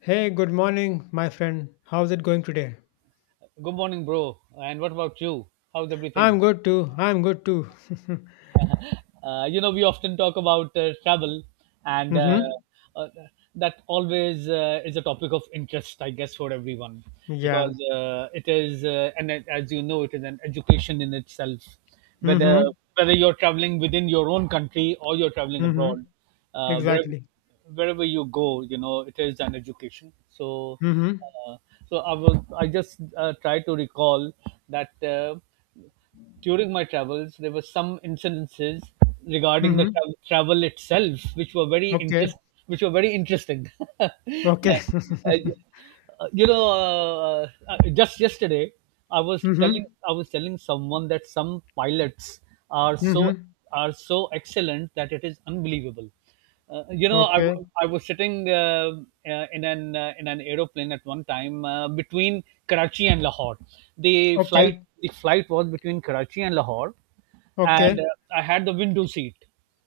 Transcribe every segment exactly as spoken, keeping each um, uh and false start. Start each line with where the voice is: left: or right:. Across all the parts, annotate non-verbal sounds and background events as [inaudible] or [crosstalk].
left: Hey, good morning, my friend. How's it going today?
right: Good morning, bro. And what about you? How's
left: I'm
right: everything?
left: good too. I'm good too. [laughs]
right: Uh, you know, we often talk about uh, travel, and uh,
left: Mm-hmm.
right: uh, that always uh, is a topic of interest, I guess, for everyone,
left: Yeah.
right: because uh, it is, uh, and it- as you know, it is an education in itself. Whether
left: Mm-hmm.
right: whether you're traveling within your own country or you're traveling
left: Mm-hmm.
right: abroad, uh, wherever
left: Exactly.
right: wherever you go, you know, it is an education. So,
left: Mm-hmm.
right: uh, so I was, I just uh, try to recall that. Uh, during my travels, there were some incidences regarding the
left: Mm-hmm.
right: tra- travel itself, which were very
left: Okay.
right: interest, which were very interesting. [laughs]
left: Okay. [laughs]
right: Uh, you know, uh, uh, just yesterday, I was
left: Mm-hmm.
right: telling I was telling someone that some pilots are so
left: Mm-hmm.
right: are so excellent that it is unbelievable. Uh, you know, I,
left: Okay.
right: w- I was sitting uh, uh, in an uh, in an aeroplane at one time uh, between Karachi and Lahore. The flight
left: Okay.
right: the flight was between Karachi and Lahore,
left: Okay.
right: and uh, I had the window seat.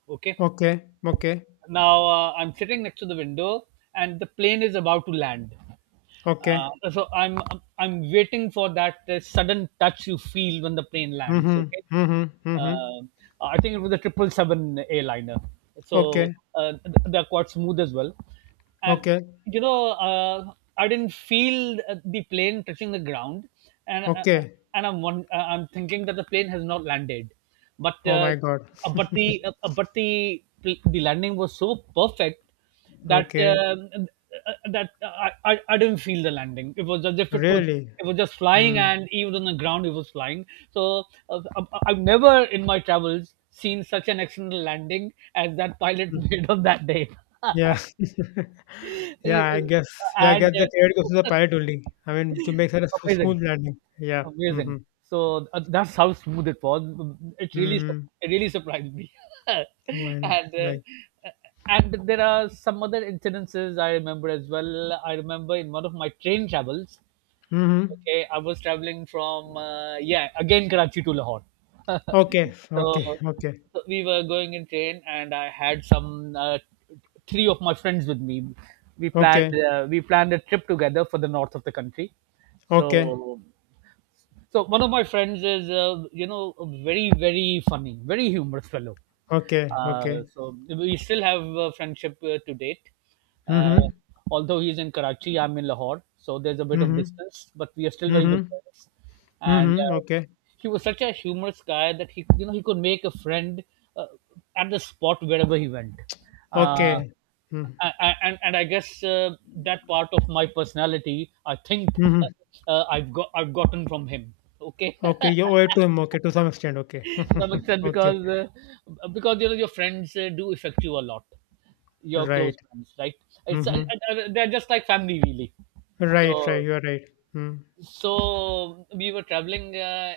right: Okay,
left: Okay. Okay.
right: now uh, I'm sitting next to the window, and the plane is about to land.
left: Okay.
right: Uh, so I'm I'm waiting for that uh, sudden touch you feel when the plane lands.
left: Mm-hmm.
right: Okay,
left: Mm-hmm. Mm-hmm.
right: uh, I think it was a triple seven airliner, so
left: Okay.
right: uh, th- they're quite smooth as well, and
left: Okay.
right: you know uh, I didn't feel uh, the plane touching the ground, and uh,
left: Okay.
right: and I'm one, uh, I'm thinking that the plane has not landed, but
left: Oh
right: uh,
left: my God.
right: uh, but the uh, uh, but the the landing was so perfect that
left: Okay.
right: um, uh, that I, I I didn't feel the landing. It was as if it was
left: Really?
right: it was just flying,
left: Mm.
right: and even on the ground it was flying. So uh, I- I've never in my travels seen such an accidental landing as that pilot [laughs]
left: Mm.
right: made on that day.
left: Yeah. [laughs]
right: You
left: Yeah, I
right: know,
left: guess. Yeah, I guess
right: and
left: the credit goes to the
right: uh,
left: pilot only. I mean, to make such a
right: [laughs]
left: s-
right: amazing,
left: smooth landing. Yeah. Mm-hmm.
right: amazing. So uh, that's how smooth it was. It really, sur-
left: Mm-hmm.
right: it really surprised me. [laughs]
left: Why not?
right: and uh,
left: Like.
right: and there are some other incidences I remember as well. I remember in one of my train travels,
left: Mm-hmm.
right: okay, I was traveling from uh, yeah, again, Karachi to Lahore. [laughs] so,
left: Okay. Okay. Okay.
right: so we were going in train, and I had some uh, three of my friends with me. We planned
left: Okay.
right: uh, we planned a trip together for the north of the country.
left: Okay.
right: So, so one of my friends is uh, you know, a very very funny, very humorous fellow.
left: Okay.
right: Uh,
left: Okay.
right: so we still have a friendship uh, to date. Uh,
left: Mm-hmm.
right: Although he's in Karachi, I'm in Lahore, so there's a bit of
left: Mm-hmm.
right: distance, but we are still very good
left: Mm-hmm.
right: friends. And
left: Mm-hmm.
right: uh,
left: Okay.
right: he was such a humorous guy that he, you know, he could make a friend uh, at the spot wherever he went. Uh,
left: Okay. Mm-hmm.
right: a- a- and and I guess uh, that part of my personality, I think
left: mm-hmm,
right: uh, uh, I've got I've gotten from him. Okay,
left: Okay.
right: [laughs]
left: You owe it to him. Okay. To some extent. Okay.
right: to some
left: [laughs]
right: extent
left: Okay.
right: because uh, because you know, your friends uh, do affect you a lot, your close
left: Right.
right: friends, right? It's uh,
left: Mm-hmm.
right: uh, uh, They're just like family, really.
left: Right. Right.
right: So,
left: You are right. Mm.
right: so we were traveling uh,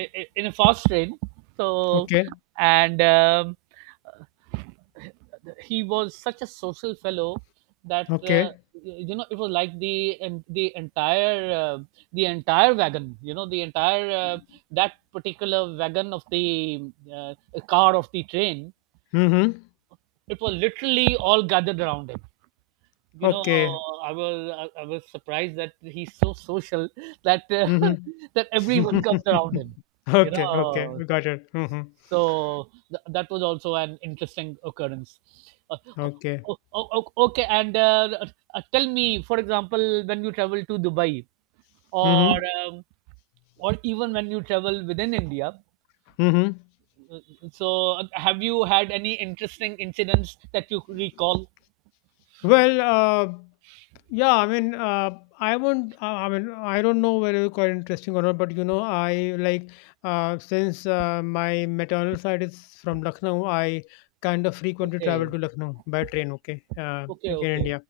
right: i- i- in a fast train. So,
left: Okay.
right: and um, He was such a social fellow that uh,
left: Okay.
right: y- you know, it was like the and the entire uh, the entire wagon, you know, the entire uh, that particular wagon of the uh, car of the train.
left: Mm-hmm.
right: It was literally all gathered around him, you know.
left: Okay.
right: i was i I was surprised that he's so social that uh,
left: Mm-hmm.
right: [laughs] that everyone comes around him,
left: [laughs]
right: you
left: Okay,
right: know.
left: okay. We got it. Mhm.
right: So th- that was also an interesting occurrence. uh, o-
left: Okay.
right: o- o- okay, and uh, uh, tell me, for example, when you travel to Dubai, or
left: Mhm.
right: um, or even when you travel within India,
left: Mhm.
right: so uh, have you had any interesting incidents that you recall?
left: Well, uh, yeah, I mean, uh, I won't. Uh, I mean, I don't know whether you call it interesting or not, but you know, I like uh, since uh, my maternal side is from Lucknow, I kind of frequently travel
right: Okay,
left: to Lucknow by train. Okay, uh,
right: okay,
left: like in
right: okay,
left: India.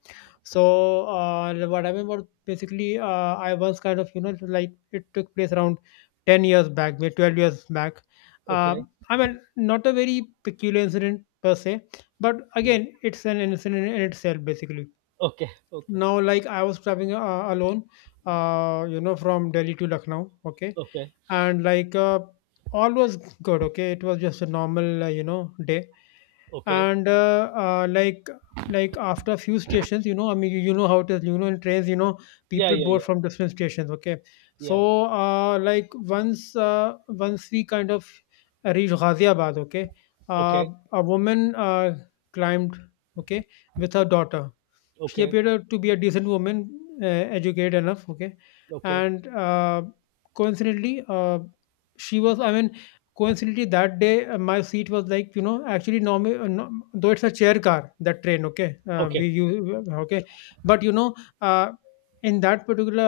left: So uh, what happened was basically uh, I was kind of you know like it took place around ten years back, maybe twelve years back. Uh,
right: okay.
left: I mean, not a very peculiar incident per se, but
right: Yeah.
left: again it's an incident in itself basically.
right: Okay, okay.
left: Now like I was traveling uh, alone, uh you know, from Delhi to Lucknow. Okay,
right: Okay.
left: and like uh, all was good. Okay, it was just a normal uh, you know day.
right: Okay.
left: And uh, uh, like like after a few stations, you know, I mean, you, you know how it is, you know, in trains, you know,
right: Yeah,
left: people
right: yeah,
left: board
right: yeah.
left: from different stations. Okay,
right: Yeah.
left: so uh, like once uh, once we kind of reached Ghaziabad. Okay, uh,
right: Okay.
left: a woman uh, climbed, okay, with her
right: Okay.
left: daughter. She
right: Okay.
left: appeared uh, to be a decent woman, uh, educated enough. Okay,
right: Okay.
left: and uh, coincidentally, uh, she was. I mean, coincidentally, that day uh, my seat was like you know actually normal. Uh, no, though it's a chair car, that train. Okay, uh, we
right: Okay.
left: you. Okay, but you know. Uh, in that particular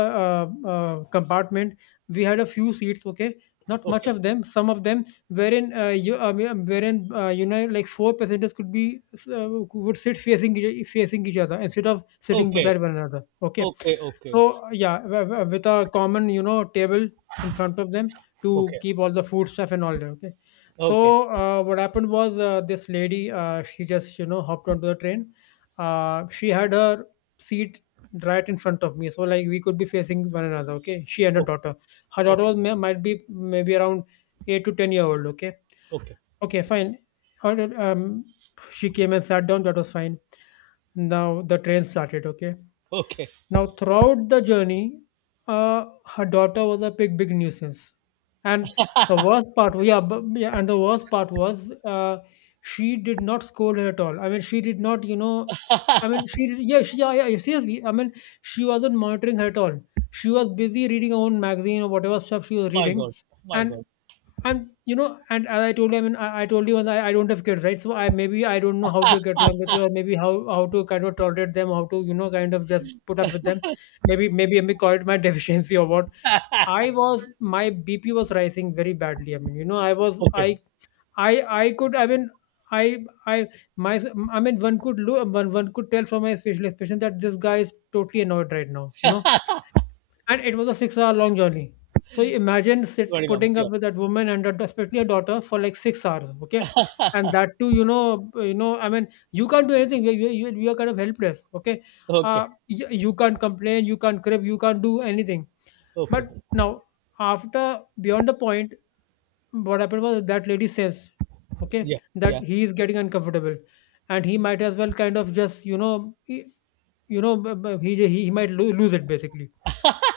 left: uh, uh, compartment, we had a few seats. Okay, not much of them. Some of them wherein uh, you I mean, wherein uh, you know like four passengers could be, uh, would sit facing each- facing each other instead of sitting
right: Okay.
left: beside one another. Okay,
right: Okay.
left: so
right: Okay.
left: yeah, w- w- with a common, you know, table in front of them to keep all the food stuff and all that. Okay,
right: Okay.
left: so uh, what happened was, uh, this lady, uh, she just you know hopped onto the train. Uh, she had her seat right in front of me, so like we could be facing one another. Okay, she and her daughter. Her daughter
right: Okay.
left: was, may, might be, maybe around eight to ten year old. Okay,
right: Okay. Okay. Okay. Okay.
left: okay, fine. All right, um, she came and sat down. That was fine. Now the train started. Okay,
right: Okay.
left: now throughout the journey, uh, her daughter was a big big nuisance. And the worst part yeah, but, yeah and the worst part was, uh, she did not scold her at all. I mean, she did not, you know, I mean she did- yeah she yeah, yeah seriously, I mean, she wasn't monitoring her at all. She was busy reading her own magazine or whatever stuff she was
right: My
left: reading.
right: God. My
left: And
right: God.
left: and you know, and as I told you, I mean, I, I told you, and I, I don't have kids, right? So I maybe I don't know how to get along with you, or maybe how how to kind of tolerate them, how to, you know, kind of just put up with them. Maybe maybe I may call it my [laughs] deficiency or what. I was My B P was rising very badly. I mean, you know, I was
right: Okay.
left: I I I could I mean I I my I mean, one could look, one one could tell from my facial expression that this guy is totally annoyed right now. You know, and it was a six-hour-long journey. So you imagine sit
right: Very long.
left: putting up
right: Yeah.
left: with that woman and that, especially a daughter, for, like, six hours, okay? And that too, you know you know, I mean, you can't do anything. You you you you are kind of helpless, okay?
right: Okay.
left: Uh, you you can't complain, you can't crib, you can't do anything.
right: Okay.
left: But now, after beyond the point, what happened was that lady sensed, okay,
right: Yeah. Yeah.
left: that he is getting uncomfortable, and he might as well kind of just, you know, he you know, b- b- he j- he he might lo- lose it basically.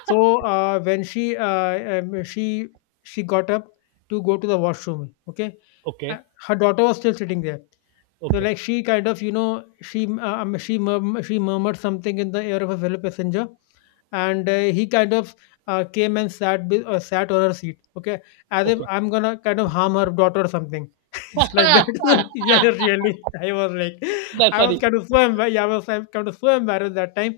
left: So uh, when she uh, um, she she got up to go to the washroom, okay, uh,
right: Okay.
left: her daughter was still sitting there. So
right: Okay.
left: like she kind of you know, she uh, um, she murm- she murmured something in the ear of a fellow passenger, and uh, he kind of uh, came and sat be- uh, sat on her seat. Okay, as if
right: Okay.
left: I'm gonna kind of harm her daughter or something. [laughs] It's like that. [laughs] Yeah, really, i was like
right: That's
left: i was
right: funny.
left: kind of so embar- yeah, I was like, kind of so embarrassed that time.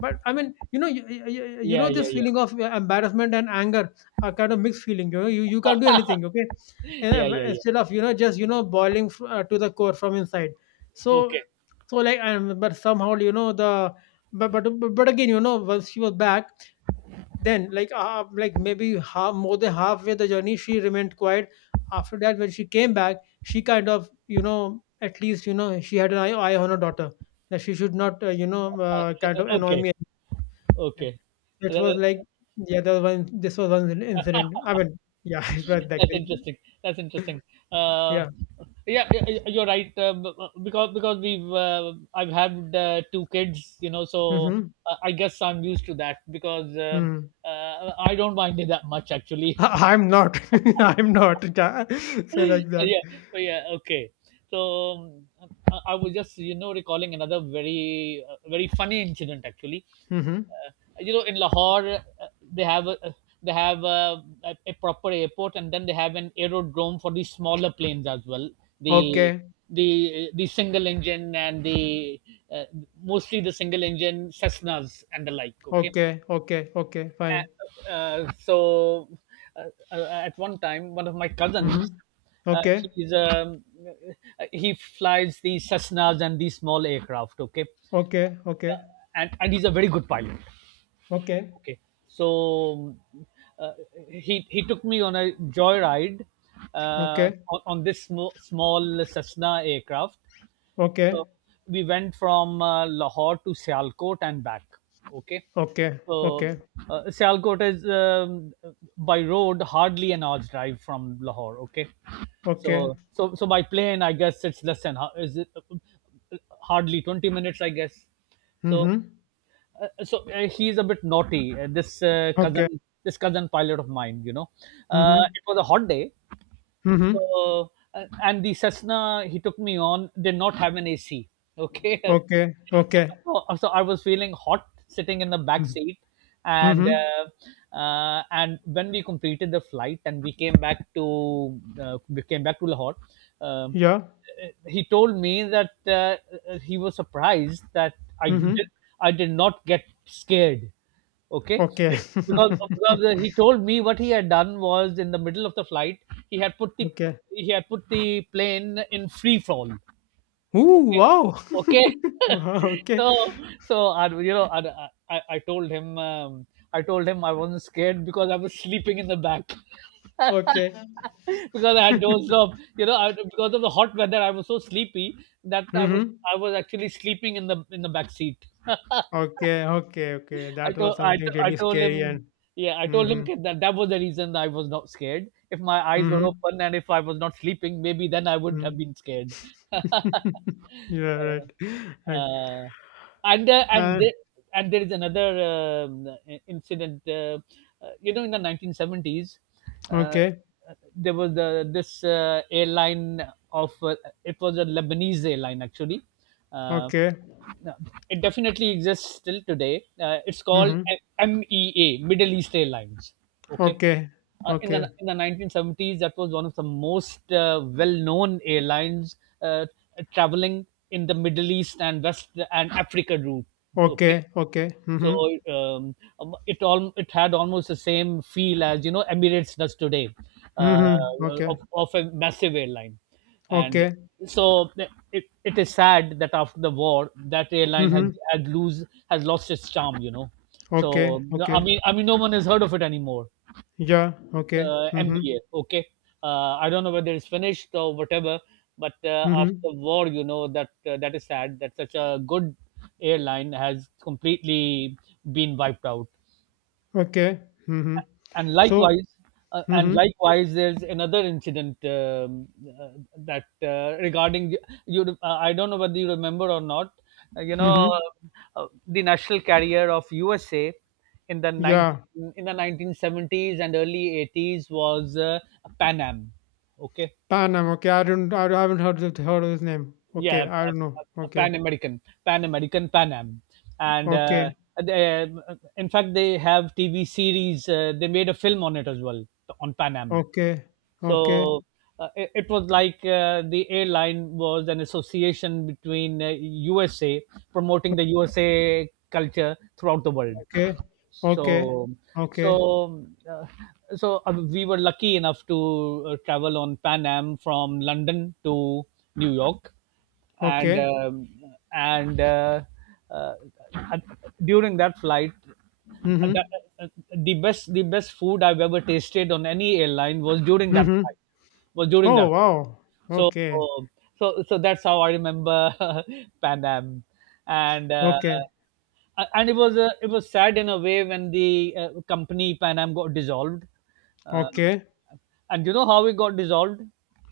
left: But I mean, you know, you, you, you know
right: Yeah. Yeah.
left: this
right: Yeah.
left: feeling of uh, embarrassment and anger are kind of mixed feeling. You know, you, you can't do anything. Okay,
right: Yeah.
left: and, uh,
right: Yeah. Yeah.
left: instead of, you know, just, you know, boiling fr- uh, to the core from inside. so
right: Okay.
left: so like, and but somehow, you know, the, but but but again, you know, once she was back, then like uh, like maybe half, more than halfway the journey she remained quiet. After that, when she came back, she kind of, you know, at least, you know, she had an eye, eye on her daughter, that she should not, uh, you know uh, kind of annoy me.
right: Okay.
left: It was like,
right: Okay.
left: yeah, there was one this was one incident, I mean. Yeah, [laughs] it's right like
right: That's
left: they.
right: interesting. That's interesting. Uh,
left: Yeah.
right: yeah, y- y- you're right. Uh, b- b- because because we've uh, I've had uh, two kids, you know, so
left: Mm-hmm.
right: uh, I guess I'm used to that. Because um
left: Mm-hmm.
right: uh, I don't mind it that much, actually.
left: I'm not. [laughs] I'm not. Yeah. [laughs]
right: [laughs]
left: So like that.
right: Yeah, but yeah, okay. So um, I, I was just, you know, recalling another very uh, very funny incident, actually.
left: Mm-hmm.
right: uh, you know, in Lahore, uh, they have a they have a, a, proper airport, and then they have an aerodrome for the smaller planes as well, the
left: Okay,
right: the the single engine, and the uh, mostly the single engine Cessnas and the like. Okay.
left: okay, okay, okay, fine.
right: uh, uh, so uh, uh, at one time, one of my
left: Mm-hmm.
right: cousins, uh,
left: Okay,
right: he's um, uh, he flies these Cessnas and these small aircraft. Okay.
left: okay,
right: Uh,
left: okay,
right: and, and he's a very good pilot.
left: okay,
right: Okay. So uh, he he took me on a joyride uh,
left: okay,
right: on, on this sm- small Cessna aircraft.
left: okay,
right: So we went from uh, Lahore to Sialkot and back. Okay.
left: okay,
right: So
left: okay,
right: uh, Sialkot is um, by road hardly an hour's drive from Lahore. Okay.
left: okay.
right: So so so by plane, I guess it's less than ho- is it hardly twenty minutes, I guess. So
left: Mm-hmm.
right: uh, so uh, he's a bit naughty. Uh, this uh,
left: Okay.
right: cousin, this cousin pilot of mine, you know, uh,
left: Mm-hmm.
right: it was a hot day,
left: Mm-hmm.
right: so, uh, and the Cessna he took me on did not have an A C. Okay. [laughs]
left: Okay. Okay.
right: So so I was feeling hot sitting in the back seat. And
left: Mm-hmm.
right: uh, uh, and when we completed the flight, and we came back to uh, we came back to Lahore, um,
left: Yeah.
right: uh, he told me that uh, uh, he was surprised that I did
left: Mm-hmm.
right: I did not get scared. okay Be-
left: Okay.
right: because, because the- he
left: [laughs]
right: told me what he had done was in the middle of the flight, he had put the
left: Okay.
right: he had put the plane in free fall.
left: Ooh,
right: Okay.
left: wow. [laughs]
right: okay [laughs]
left: Wow,
right: So,
left: okay.
right: so I, you know I, I, I told him, um, i told him I wasn't scared because I was sleeping in the back. [laughs]
left: Okay.
right: Because I had dozed off. You know, I, because of the hot weather, I was so sleepy that I was
left: Mm-hmm.
right: I was actually sleeping in the in the back seat. [laughs]
left: Okay. Okay. Okay.
right: I
left: That was
right: told I,
left: something
right: to- I
left: really
right: told
left: scary
right: him,
left: and.
right: yeah, I told him,
left: Mm-hmm.
right: kid, that that was the reason I was not scared. If my eyes were
left: Mm-hmm.
right: open and if I was not sleeping, maybe then I would have
left: Mm.
right: been scared. [laughs] uh,
left: [laughs] Yeah, right. [laughs] Right.
right: uh, and uh, and
left: Uh,
right: there, and there is another um, i- incident. Uh, uh, you know, in the nineteen seventies, uh,
left: okay.
right: there was the this uh, airline of uh, it was a Lebanese airline, actually. Uh,
left: Okay.
right: no, It definitely exists till today. Uh, it's called
left: Mhm.
right: M E A, Middle East Airlines. Okay.
left: Okay.
right: Uh, in
left: Okay.
right: the in the nineteen seventies, that was one of the most uh, well-known airlines uh, traveling in the Middle East and West and Africa route. Okay,
left: Okay. Okay. Mhm.
right: so um, um, it all it had almost the same feel as, you know, Emirates does today, uh,
left: Mhm. Okay.
right: of, of a massive airline, and
left: Okay.
right: so it, it is sad that after the war that airline has
left: Mhm.
right: had lose has lost its charm. You know,
left: Okay.
right: so I
left: Okay.
right: mean I mean no one has heard of it anymore,
left: Yeah. Okay.
right: uh,
left: Mhm.
right: M B A. Okay, uh, I don't know whether it's finished or whatever, but uh,
left: Mhm.
right: after war, you know, that uh, that is sad that such a good airline has completely been wiped out.
left: Okay. Mhm.
right: and
left: So.
right: likewise uh, and
left: Mhm.
right: likewise, there's another incident, um, uh, that uh, regarding you uh, I don't know whether you remember or not, uh, you know
left: Mhm.
right: uh, uh, the national carrier of USA in the
left: Yeah.
right: 19 in the nineteen seventies and early eighties was uh, Pan Am. Okay.
left: Panam. Okay. I don't. I haven't heard of, heard of his name. Okay.
right: yeah
left: I
right: a,
left: don't know.
right: a- a
left: Okay.
right: pan american pan american Pan Am. And uh,
left: Okay.
right: they, uh, in fact, they have T V series, uh, they made a film on it as well, on Pan Am.
left: Okay.
right: So
left: Okay.
right: uh, it, it was like uh, the airline was an association between uh, U S A promoting the U S A culture throughout the world.
left: Okay. Okay.
right: So,
left: Okay.
right: so, uh, so uh, we were lucky enough to uh, travel on Pan Am from London to New York, and
left: Okay.
right: um, and uh, uh, at- during that flight, uh, that,
left: Mhm.
right: uh, uh, the best the best food I've ever tasted on any airline was during that flight.
left: Mhm.
right: Was during
left: Oh
right: that flight.
left: wow.
right: So,
left: Okay.
right: oh, so so that's how I remember [laughs] Pan Am, and uh,
left: Okay.
right: uh, and it was uh, it was sad in a way when the uh, company Pan Am got dissolved, uh,
left: Okay.
right: and you know how it got dissolved.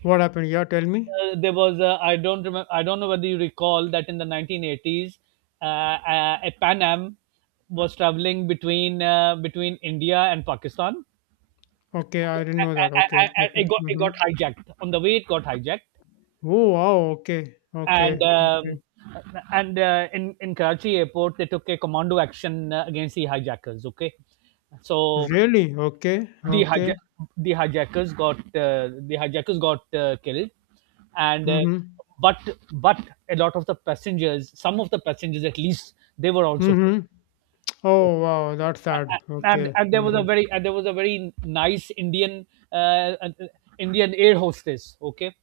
left: What happened? Yeah, tell me.
right: Uh, there was a, I don't remember. I don't know whether you recall that in the nineteen eighties, uh, uh, a Pan Am was traveling between uh, between India and Pakistan.
left: Okay,
right: Okay,
left: I didn't know
right: a-
left: that. Okay,
right: a- a- a-
left: okay.
right: it got it
left: Mm-hmm.
right: got hijacked on the way. It got hijacked,
left: Oh wow. Okay, okay,
right: and
left: okay.
right: um, and uh, in in Karachi airport they took a commando action uh, against the hijackers. Okay, so
left: Really? Okay,
right: the
left: okay.
right: hijack the hijackers got uh, the hijackers got uh, killed, and uh,
left: Mm-hmm.
right: but but a lot of the passengers, some of the passengers at least, they were also killed.
left: Mm-hmm.
right: Okay.
left: Oh wow, that's sad.
right: And
left: Okay.
right: and there was a
left: Mm-hmm.
right: very and there was a very nice Indian uh, uh, Indian air hostess. Okay,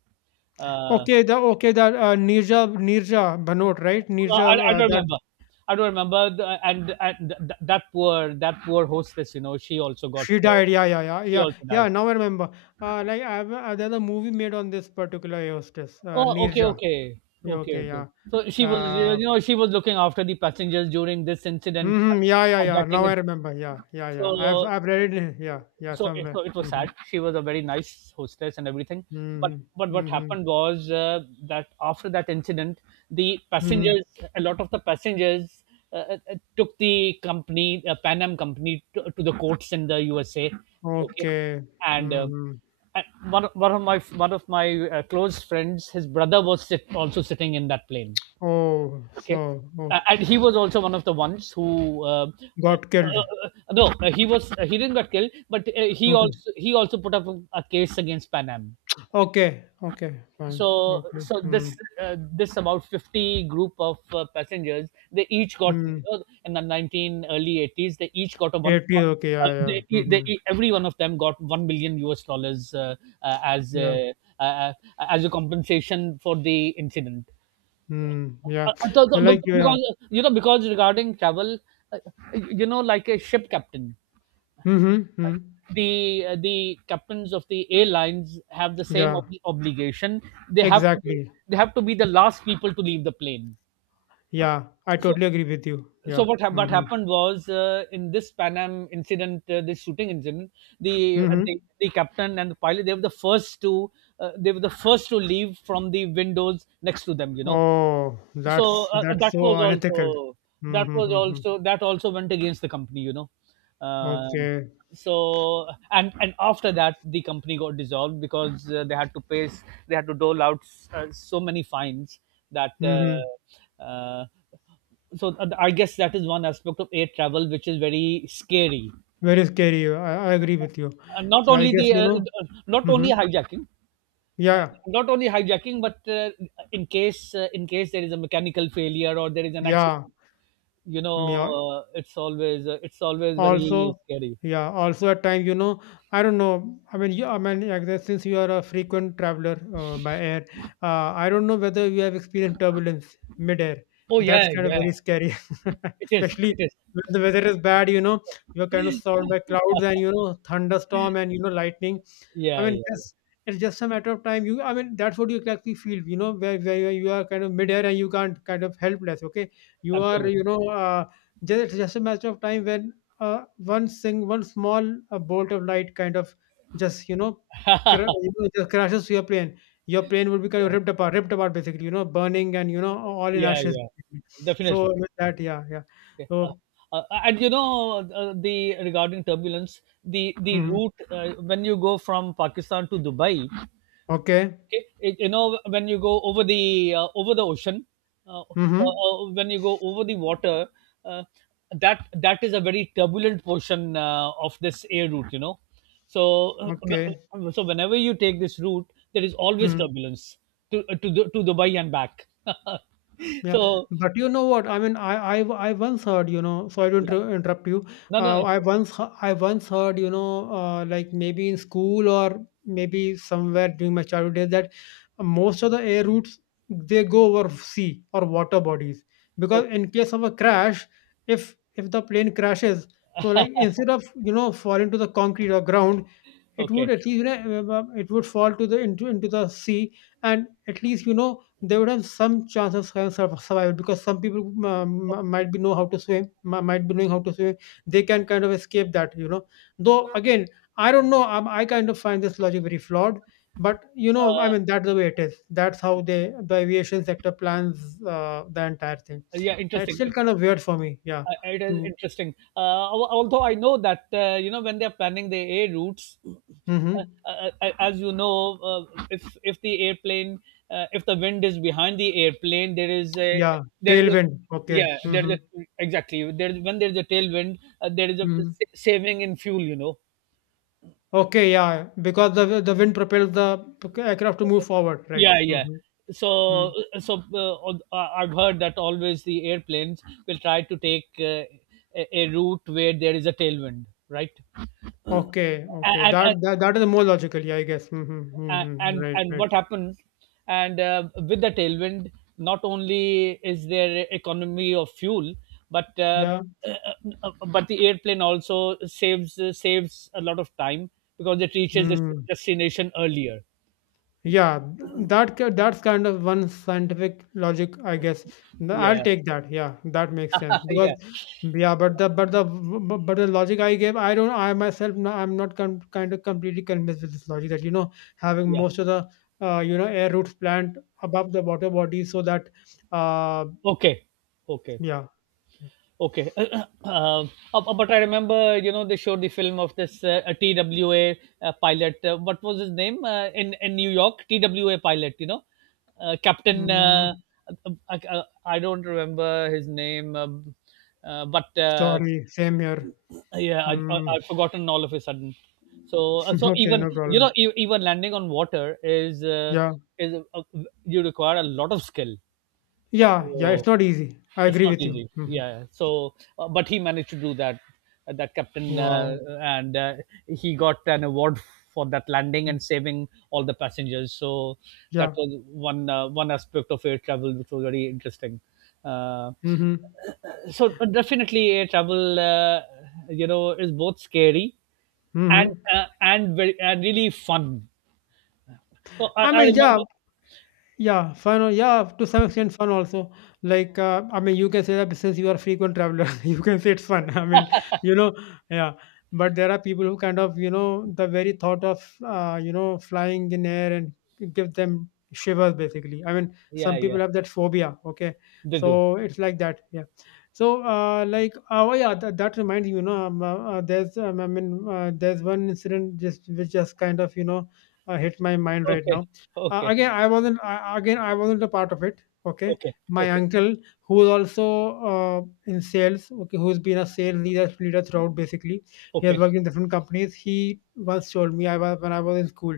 right: uh,
left: Okay, the okay, that uh, Nirja Nirja Banot, right?
right: Uh,
left: Nirja,
right: I, I
left: uh,
right: don't
left: that,
right: remember. I don't remember. The, and and th- that poor that poor hostess, you know, she also got
left: she
right: uh,
left: died. Yeah, yeah, yeah,
right: she
left: yeah,
right: also
left: yeah.
right: died.
left: Now I remember. Uh, like I have, uh, there's a movie made on this particular hostess, uh,
right: Oh, okay,
left: Nirja.
right: okay,
left: Yeah,
right: okay,
left: okay,
right: okay.
left: yeah.
right: So she was, you
left: Uh,
right: know, she was looking after the passengers during this incident,
left: mhm, yeah, yeah, yeah,
right: hijacking
left: now I
right: incident.
left: remember, yeah, yeah, yeah, I've
right: So
left: I've read it, yeah, yeah,
right: so it- so
left: somewhere,
right: it was sad.
left: mhm,
right: She was a very nice hostess and everything, but
left: mhm,
right: but what
left: mhm,
right: happened was uh, that after that incident, the
left: mhm,
right: passengers, a lot of the passengers. Uh, uh, uh, took the company, uh, Pan Am company, to, to the courts in the U S A. Okay,
left: okay,
right: and uh,
left: mhm,
right: and one of- one of my one of my uh, close friends, his brother was sit, also sitting in that plane.
left: oh,
right: Okay,
left: so,
right: uh,
left: oh,
right: and he was also one of the ones who, uh, uh,
left: got killed,
right: uh, no, uh, he was uh, he didn't get killed, but uh, he
left: okay,
right: also he also put up a, a case against Pan Am.
left: okay, okay, fine,
right: so
left: okay,
right: so this
left: mm,
right: uh, this about fifty group of uh, passengers, they each got, you
left: mm,
right: know, in the nineteen early eighties, they each got a one
left: eight zero, okay,
right: uh,
left: yeah, yeah,
right: they, they,
left: mhm,
right: every one of them got one million U S dollars, uh, uh, as
left: yeah,
right: uh, uh, as a compensation for the incident.
left: mm, yeah,
right: Uh, uh, so- so
left: but like,
right: bec-
left: yeah,
right: because uh, you know because regarding travel, uh, you know like a ship captain,
left: mhm, mm,
right: the uh, the captains of the airlines have the same
left: yeah,
right: ob- obligation. they have to be
left: exactly,
right: they have to be the last people to leave the plane.
left: yeah, I
right: so
left: totally agree with you,
right: so
left: yeah,
right: what hap what
left: mhm,
right: happened was, uh, in this Pan Am incident, uh, this shooting incident, the, uh, the
left: mhm.
right: the captain and the pilot, they were the first to uh, they were the first to leave from the windows next to them you know
left: Oh,
right: so
left: that's
right: uh, uh,
left: that's
right: that
left: so
right: was
left: unethical.
right: also
left: Mm,
right: that
left: hmm,
right: was
left: hmm, hmm.
right: also that also went against the company you know um,
left: Okay.
right: so and and after that, the company got dissolved because uh, they had to pay s- they had to dole out, s- uh, so many fines that
left: Mm-hmm.
right: uh, uh, so uh, I guess that is one aspect of air travel which is very scary,
left: Very scary. I, I agree with you.
right: uh, not
left: So I
right: only the
left: guess you
right: uh,
left: know.
right: uh, not
left: Mm-hmm.
right: only hijacking uh,
left: Yeah,
right: not only hijacking but uh, in case uh, in case there is a mechanical failure or there is an accident
left: yeah,
right: you know,
left: yeah.
right: uh, it's always uh, it's always very
left: Also,
right: scary.
left: yeah, also at times, you know, I don't know, I mean, you, I mean like that, since you are a frequent traveler uh, by air, uh, I don't know whether you have experienced turbulence mid-air.
right: Oh,
left: That's
right: yeah,
left: kind of
right: yeah,
left: very scary, [laughs]
right: it is,
left: especially
right: it is.
left: when the weather is bad, you know, you're kind of
right: [laughs]
left: surrounded by clouds and, you know, thunderstorm and, you know, lightning. I
right: Yeah,
left: mean,
right: yeah,
left: just, it's just a matter of time. You, I mean, that's what you exactly feel, you know, where, where you are kind of mid-air and you can't kind of helpless. Okay,
right: yeah,
left: you are,
right: absolutely.
left: you know, uh, just, it's just a matter of time when, uh, one sing one small, uh, bolt of light kind of just, you know,
right: [laughs] Yeah,
left: cra- you know, just crashes your plane. Your plane would be kind of ripped apart ripped apart basically, you know, burning and, you know, all in
right: yeah,
left: ashes.
right: yeah,
left: So
right: definitely.
left: with that. Yeah, yeah.
right: Yeah. Uh,
left: So.
right: uh, and you know, uh, the regarding turbulence, the the
left: Mhm.
right: route, uh, when you go from Pakistan to Dubai,
left: Okay.
right: okay, it, you know when you go over the uh, over the ocean, uh, or,
left: Mm-hmm.
right: or when you go over the water, uh, that that is a very turbulent portion uh, of this air route, you know so uh,
left: Okay.
right: w- so whenever you take this route, there is always
left: Mm.
right: turbulence to to Du- to Dubai and back. [laughs]
left: Yeah.
right: So,
left: But you know what I mean, i i, I once heard, you know so sorry to
right: yeah,
left: inter- interrupt you.
right: no, no, no,
left: uh, i
right: sure.
left: once he- I once heard, you know uh, like, maybe in school or maybe somewhere during my childhood days, that most of the air routes, they go over sea or water bodies, because
right: Okay,
left: in case of a crash, if if the plane crashes, so like, instead of, you know, falling to the concrete or ground, it would
right: okay,
left: at least, you know uh, uh, it would fall to the, into into the sea, and at least, you know, they would have some chance of sur- sur- survival, because some people, um, m- might be know how to swim, mi- might be knowing how to swim. They can kind of escape that, you know. Though again, I don't know, um, I kind of find this logic very flawed. But, you know, I
right: uh,
left: mean, that's the way it is. That's how they the aviation sector plans uh, the entire thing.
right: yeah,
left: And it's
right: interesting.
left: still kind of weird for me. Yeah.
right: Uh, it is
left: To.
right: interesting. Uh, al- although I know that, uh, you know when they are planning the air routes,
left: Mm-hmm.
right: uh, uh, uh, as you know, uh, if if the airplane, uh, if the wind is behind the airplane, there is a
left: Yeah.
right: there is a
left: Tailwind. Okay.
right: yeah, there is
left: Mm-hmm.
right: a, exactly, there is- when there is a tailwind, uh, there is a
left: Mm-hmm.
right: sa- saving in fuel. You know.
left: Okay, yeah, because the the wind propels the aircraft to move forward, right?
right: Yeah, yeah.
left: Mm-hmm.
right: So,
left: Mm.
right: so uh, al- I- I've heard that always the airplanes will try to take, uh, a, a route where there is a tailwind, right?
left: Okay, okay,
right: And,
left: that,
right: and,
left: that that is more logical, yeah, I guess. Mm-hmm.
right: a-
left: Mm-hmm.
right: and
left: Right,
right: and
left: right.
right: what happened and uh, with the tailwind, not only is there economy of fuel, but uh,
left: Yeah.
right: [clears throat] but the airplane also saves saves a lot of time because it reaches its
left: Mm.
right: destination earlier.
left: Yeah, th- that ki- that's kind of one scientific logic, I guess. Th- I'll
right: Yeah,
left: take that. Yeah, that makes sense because
right: [laughs] yeah,
left: yeah, but the but the w- w- but the logic I gave, I don't. I myself, no- I'm not com- kind of completely convinced with this logic that, you know, having
right: yeah,
left: most of the uh, you know air routes planned above the water body, so that, uh
right: okay, okay.
left: yeah.
right: Okay, [clears throat] um, uh, uh, but I remember, you know, they showed the film of this uh, a T W A uh, pilot. Uh, what was his name, uh, in in New York? T W A pilot, you know, uh, Captain. Uh,
left: Mm,
right: uh, uh, I I don't remember his name, um, uh, but, uh,
left: sorry, same here.
right: yeah, I, I,
left: Mm.
right: I've forgotten all of a sudden. So, uh,
left: [laughs]
right: so
left: Okay,
right: even
left: no
right: you know,
left: problem.
right: e- even landing on water is uh,
left: Yeah,
right: is uh, uh, you require a lot of skill.
left: yeah, yeah. It's
right: So.
left: not easy. I
right: It's
left: agree
right: not
left: with you.
right: easy.
left: Mhm.
right: Yeah, yeah. So, uh, but he managed to do that. Uh, that captain, uh,
left: Wow.
right: and uh, he got an award for that landing
left: Mm.
right: and saving all the passengers. So that
left: Yeah.
right: was one uh, one aspect of air travel which was very interesting. Uh,
left: Mhm.
right: so definitely, air travel, uh, you know, is both scary and
left: Mhm.
right: uh, and very and really fun. So I,
left: I
right: I
left: mean, yeah.
right: remember.
left: Yeah, fun. al- Yeah, to some extent, fun also. Like, uh, I mean, you can say that since you are a frequent traveler, [laughs] you can say it's fun. I mean, you know, yeah. But there are people who kind of, you know, the very thought of, uh, you know, flying in air and give them shivers, basically. I mean,
right: Yeah,
left: some people
right: yeah,
left: have that phobia. Okay,
right: they do.
left: so it's like that. Yeah. So, uh, like, uh, oh yeah, that, that reminds you, you know, um, uh, uh, there's, um, I mean, uh, there's one incident just which just kind of, you know, uh, hit my mind right
right: Okay,
left: now. Uh,
right: okay,
left: again i wasn't I, again I wasn't a part of it. Okay,
right: okay,
left: my
right: okay,
left: uncle, who's also uh, in sales, okay, who's been a sales leader, leader throughout, basically. He
right: okay,
left: has
right: okay,
left: worked in different companies. He once told me, I was when I was in school.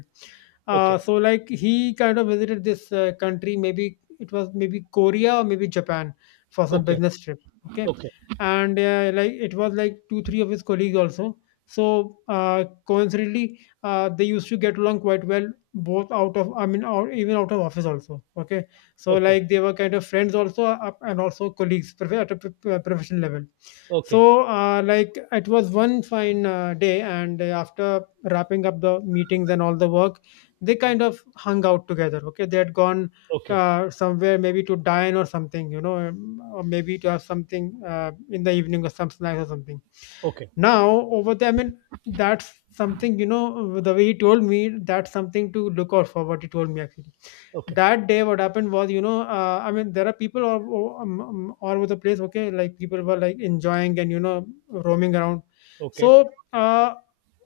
right: okay,
left: uh, So like, he kind of visited this uh, country, maybe it was, maybe Korea or maybe Japan, for some
right: okay,
left: business trip. Okay.
right: okay,
left: And uh, like, it was like two three of his colleagues also. So uh, coincidentally, uh, they used to get along quite well, both out of, I mean, out, even out of office also. Okay. So
right: okay,
left: like, they were kind of friends also, uh, and also colleagues, prof- at a p- p- professional level.
right: okay,
left: So uh, like, it was one fine uh, day, and uh, after wrapping up the meetings and all the work, they kind of hung out together. Okay, they had gone
right: okay,
left: uh, somewhere, maybe to dine or something, you know, um, or maybe to have something uh, in the evening, or some snacks or something.
right: okay,
left: Now over there, I mean, that's something, you know, the way he told me, that's something to look out for, what he told me actually.
right: okay,
left: That day, what happened was, you know, uh, I mean, there are people all, all um, um, all over the place. Okay, like people were like enjoying and, you know, roaming around.
right: okay,
left: So uh,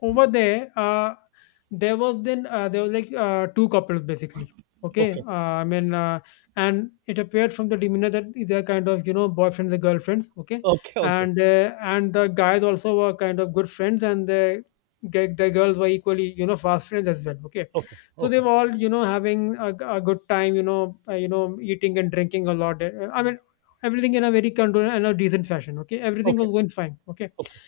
left: over there, uh, there was then, uh, there was like, uh, two couples basically, okay.
right: okay,
left: uh, I mean, uh, and it appeared from the demeanor that they're kind of, you know, boyfriends and girlfriends, okay.
right: okay, okay,
left: And uh, and the guys also were kind of good friends, and the ge- the girls were equally, you know, fast friends as well, okay.
right: okay,
left: So they
right: okay,
left: were all, you know, having a, a good time, you know, uh, you know eating and drinking a lot. Uh, I mean, everything in a very controlled and a decent fashion. Okay, everything was
right: okay,
left: going fine. Okay.
right: okay,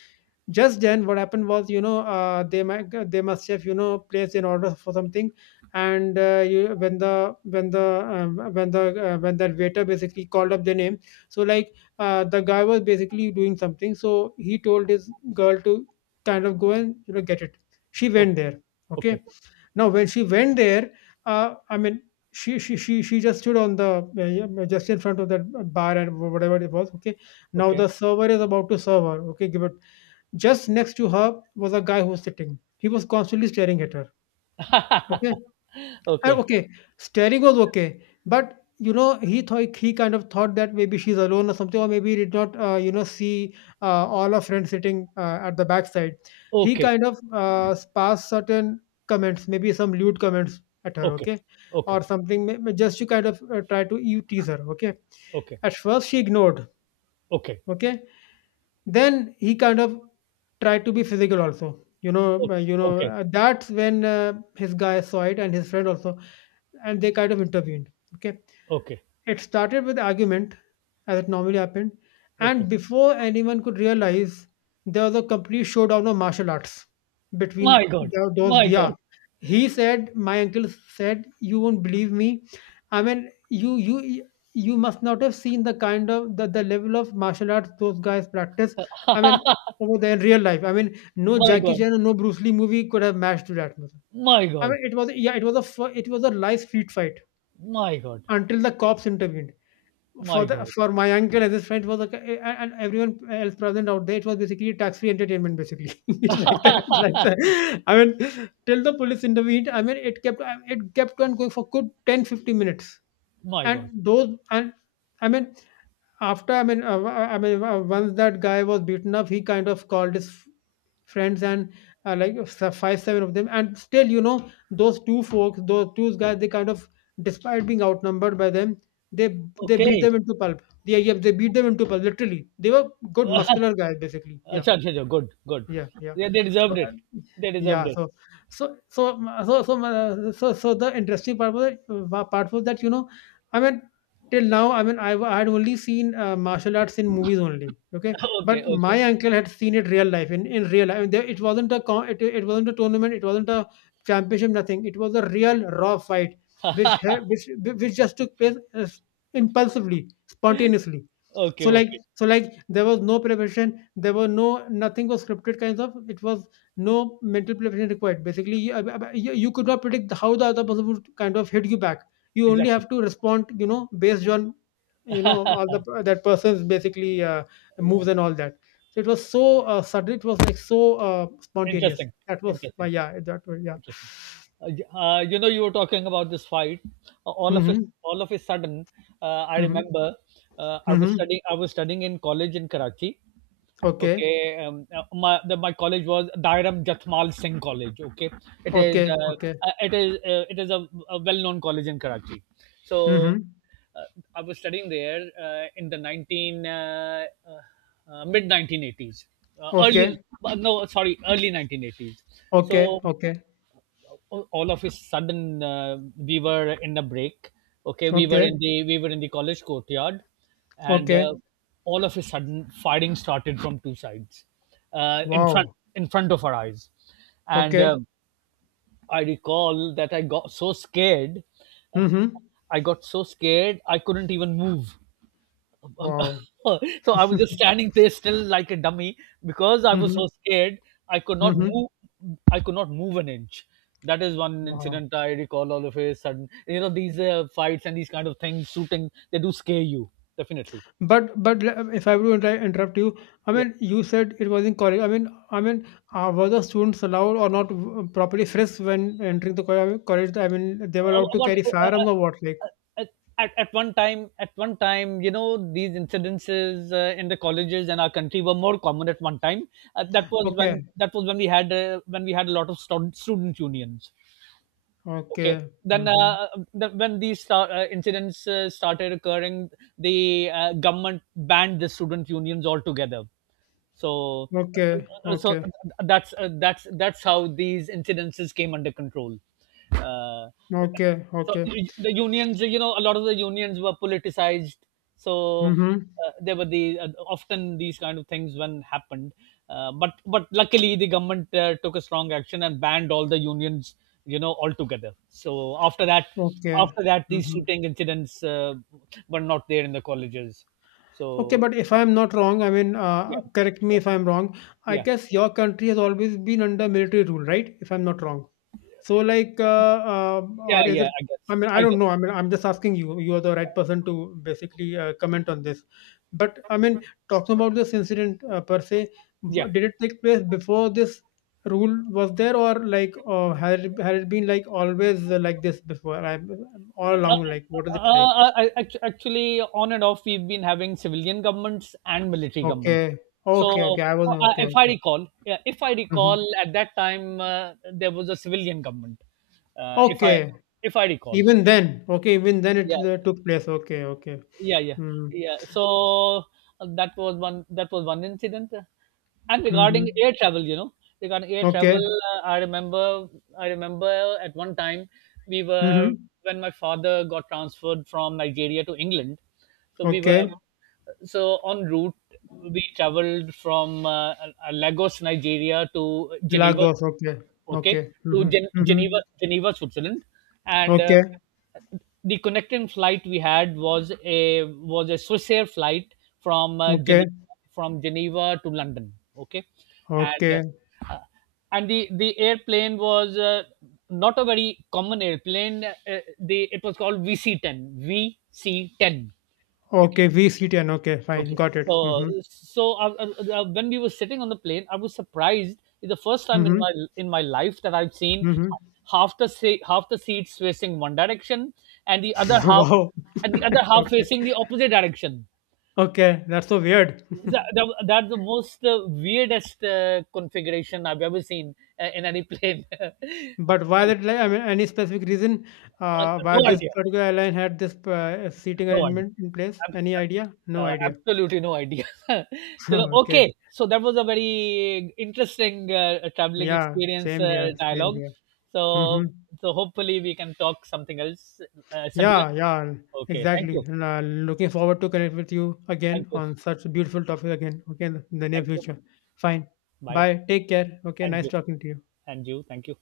left: Just then, what happened was, you know, uh, they might they must have, you know, placed an order for something. And uh, you, when the when the um, when the uh, when that waiter basically called up the name. So like, uh, the guy was basically doing something, so he told his girl to kind of go and, you know, get it. She went there.
right: okay,
left: Okay.
right: okay,
left: Now when she went there, uh, I mean, she she she she just stood on the, uh, yeah, just in front of that bar, and whatever it was, okay. Now
right: okay,
left: the server is about to serve her, okay, give it. Just next to her was a guy who was sitting. He was constantly staring at her. Okay.
right: [laughs]
left: Uh,
right: okay,
left: okay, staring was okay, but you know, he thought he kind of thought that maybe she's alone or something, or maybe he did not, uh, you know, see uh, all her friends sitting uh, at the backside. He
right: okay, okay,
left: kind of uh, passed certain comments, maybe some lewd comments at her,
right: okay,
left: okay,
right: okay,
left: or something, may- may- just to kind of uh, try to you tease her, okay.
right: okay,
left: At first she ignored,
right: okay, okay, okay.
left: okay, then he kind of tried to be physical also. You know, uh, you know, uh, that's when uh, his guy saw it, and his friend also, and they kind of intervened. Okay, it started with argument, as it normally happened, and
right: Okay.
left: before anyone could realize, there was a complete showdown of martial arts between
right: My God,
left: the, those.
right: my
left: Yeah,
right: God,
left: he said, my uncle said, "You won't believe me. I mean, you you you must not have seen the kind of the, the level of martial arts those guys practice. I mean,
right: [laughs]
left: over there in real life. I mean, no
right: my
left: Jackie
right: God,
left: Chan or no Bruce Lee movie could have matched to that."
right: my
left: I
right: God,
left: mean, it was yeah, it was a fir- it was a live street fight
right: my God,
left: until the cops intervened.
right: my
left: For the
right: God,
left: for my uncle and his friend, was like, a- a- and everyone else present out there, it was basically tax-free entertainment, basically. [laughs] It's like that, it's like
right: [laughs]
left: that. I mean, till the police intervened, I mean, it kept it kept on going for good ten, fifteen minutes.
right: my
left: And
right: God.
left: those, and, I mean, after I mean, uh, uh, I mean, uh, once that guy was beaten up, he kind of called his f- friends, and uh, like, s- five, seven of them, and still, you know, those two folks, those two guys, they kind of, despite being outnumbered by them, they they beat
right: Okay.
left: them into pulp. Yeah, yeah, they beat them into pulp. Literally, they were good
right: [laughs]
left: muscular
right: अच्छा
left: guys, basically. Yeah.
right: अच्छा अच्छा good good
left: Yeah, yeah.
right: They
left: So
right: deserved it
left: and
right: they deserved
left: yeah,
right: it.
left: so so so so so uh, so, so the interesting part was that, part was that, you know, I mean, till now, I mean, I, I had only seen uh, martial arts in movies only. Okay,
right: [laughs] Okay.
left: but
right: Okay.
left: my uncle had seen it real life, in in real life. There, it wasn't a con- it, it wasn't a tournament. It wasn't a championship. Nothing. It was a real raw fight, which ha- which which just took place uh, impulsively, spontaneously.
right: Okay,
left: so like
right: okay.
left: so like, there was no preparation, there were no, nothing was scripted kinds of. It was no mental preparation required, basically. you, you you could not predict how the other person would kind of hit you back. You only
right: Exactly.
left: have to respond, you know, based on, you know, all
right: [laughs]
left: the, that person's basically uh,
right: Yeah.
left: moves and all that. So it was so uh, sudden, it was like so uh, spontaneous.
right: Interesting.
left: That was why,
right: Interesting.
left: yeah, that was, yeah.
right: Interesting. Uh, y- uh, you know, you were talking about this fight. Uh, All of a
left: Mm-hmm,
right: all of a sudden, uh, I
left: mm-hmm,
right: remember, uh, I was
left: mm-hmm.
right: studying. I was studying in college in Karachi.
left: Okay.
right: Okay, um, uh, my the, my college was Dairam Jathmal Singh College. Okay, it is
left: Okay.
right: uh,
left: Okay.
right: uh, it is uh, it is a, a well known college in Karachi. So,
left: Mm-hmm.
right: uh, I was studying there, uh, in the nineteen, uh, uh, mid nineteen eighties, uh, early,
left: Okay.
right: uh, no, sorry, early nineteen eighties.
left: Okay.
right: So,
left: Okay.
right: all all of a sudden, uh, we were in a break, okay, we were
left: Okay.
right: in the we were in the college courtyard, and
left: Okay.
right: uh, all of a sudden, firing started from two sides, uh, in front
left: Wow.
right: in front of our eyes, and
left: Okay.
right: uh, I recall that, i got so scared uh,
left: Mhm.
right: I got so scared, I couldn't even move. [laughs]
left: Wow.
right: So I was just standing there still like a dummy because I was
left: Mhm.
right: so scared. I could not
left: Mhm.
right: move. I could not move an inch. That is one
left: Wow.
right: incident I recall. All of a sudden, you know, these uh, fights and these kind of things, shooting, they do scare you, definitely.
left: But but le- if I were to inter- interrupt you, I
right: Yeah.
left: mean, you said it was in college. I mean, I mean, uh, were the students allowed, or not w- properly frisked when entering the co- I mean, college? I mean, they were
right: Uh,
left: allowed to
right: What,
left: carry
right: uh, uh,
left: firearms or what? Like,
right: uh, uh, at, at one time, at one time, you know, these incidences, uh, in the colleges and our country, were more common at one time. Uh, that was when
left: okay,
right: that was when we had uh, when we had a lot of stud- student unions. Okay.
left: okay,
right: Then,
left: mm-hmm.
right: uh, the, when these star- uh, incidents uh, started occurring, the uh, government banned the student unions altogether. So,
left: Okay,
right: uh, uh, so
left: okay,
right: that's uh, that's that's how these incidences came under control. Uh,
left: okay,
right: so
left: okay,
right: the unions, you know, a lot of the unions were politicized. So,
left: mm-hmm.
right: uh, there were the uh, often these kind of things when happened. Uh, but but luckily the government uh, took a strong action and banned all the unions, you know, altogether. So after that,
left: Okay,
right: after that, these
left: mm-hmm.
right: shooting incidents uh, were not there in the colleges.
left: Okay,
right: So,
left: but if I'm not wrong, I mean,
right: yeah,
left: uh, correct me if I'm wrong. I
right: yeah,
left: guess your country has always been under military rule, right? If I'm not wrong. So, like, uh, uh, or
right: yeah,
left: is
right: yeah.
left: it?
right: I
left: I
right: guess,
left: mean, I
right: I
left: don't
right: guess,
left: know. I mean, I'm just asking you. You are the right person to basically uh, comment on this. But I mean, talking about this incident uh, per se, w-
right: yeah.
left: did it take place before this rule was there, or like, uh, had it, had it been like always uh, like this before? I'm all along, like, what is
right: Uh,
left: it like?
right: uh, I, act- actually, on and off, we've been having civilian governments and military governments.
left: Okay,
right: So,
left: okay, okay. I wasn't.
right: uh,
left: Okay.
right: if I
left: Okay.
right: recall, yeah, if I
left: Mhm.
right: recall, at that time, uh, there was a civilian government. Uh, if I,
left: Okay.
right: if I recall,
left: Even then. Okay, even then it
right: yeah,
left: uh, took place. Okay, okay.
right: yeah, yeah,
left: Mm.
right: yeah. So, uh, that was one. That was one incident. And regarding
left: Mhm.
right: air travel, you know, regarding air travel,
left: Okay.
right: uh, I remember. I remember at one time, we were
left: Mhm.
right: when my father got transferred from Nigeria to England. So, we were
left: Okay.
right: so on route we traveled from, uh, uh, Lagos, Nigeria, to Geneva,
left: Lagos. Okay.
right: okay,
left: Okay.
right: to
left: Mhm.
right: Gen- Geneva,
left: Mhm.
right: Geneva, Switzerland, and uh,
left: Okay.
right: the connecting flight we had was a was a Swiss Air flight from, uh,
left: Okay.
right: Geneva from Geneva to London. Okay, and
left: Okay.
right: uh, and the the airplane was, uh, not a very common airplane. Uh, the It was called VC ten V C ten. Okay.
left: Okay. V C ten. Okay. Fine.
right: Okay.
left: Got it.
right: Uh,
left: Mhm.
right: so uh, uh, uh, when we were sitting on the plane, I was surprised. It's the first time in my
left: Mhm.
right: in my life that I've seen,
left: Mhm.
right: half the se- half the seats facing one direction, and the other
left: [laughs]
right: half
left: Wow.
right: and the other
left: [laughs]
right: half
left: Okay.
right: facing the opposite direction.
left: Okay. That's so weird. [laughs]
right: That, that, that's the most uh, weirdest uh, configuration I've ever seen, uh, in any plane. [laughs]
left: But why that? Like, I mean, any specific reason uh, why
right: No
left: this
right: idea.
left: particular airline had this uh, seating
right: No idea.
left: arrangement in place?
right: ab-
left: Any idea? No
right: uh,
left: idea.
right: Absolutely no idea. [laughs] Chalo,
left: [laughs] Okay.
right: okay, so that was a very interesting uh, traveling
left: Yeah,
right: experience
left: same
right: uh,
left: here, same
right: dialogue.
left: here. Hmm.
right: So, so hopefully we can talk something else, uh, similar.
left: Yeah, yeah,
right: Okay, thank
left: exactly.
right: you,
left: And, uh, looking forward to connect with you
right: thank
left: again
right: you,
left: on such a beautiful topic again, okay, in the in the near
right: thank you.
left: future. Fine.
right: Bye,
left: Bye. Take care. Okay,
right: and
left: nice
right: you,
left: talking to you.
right: and you, thank you.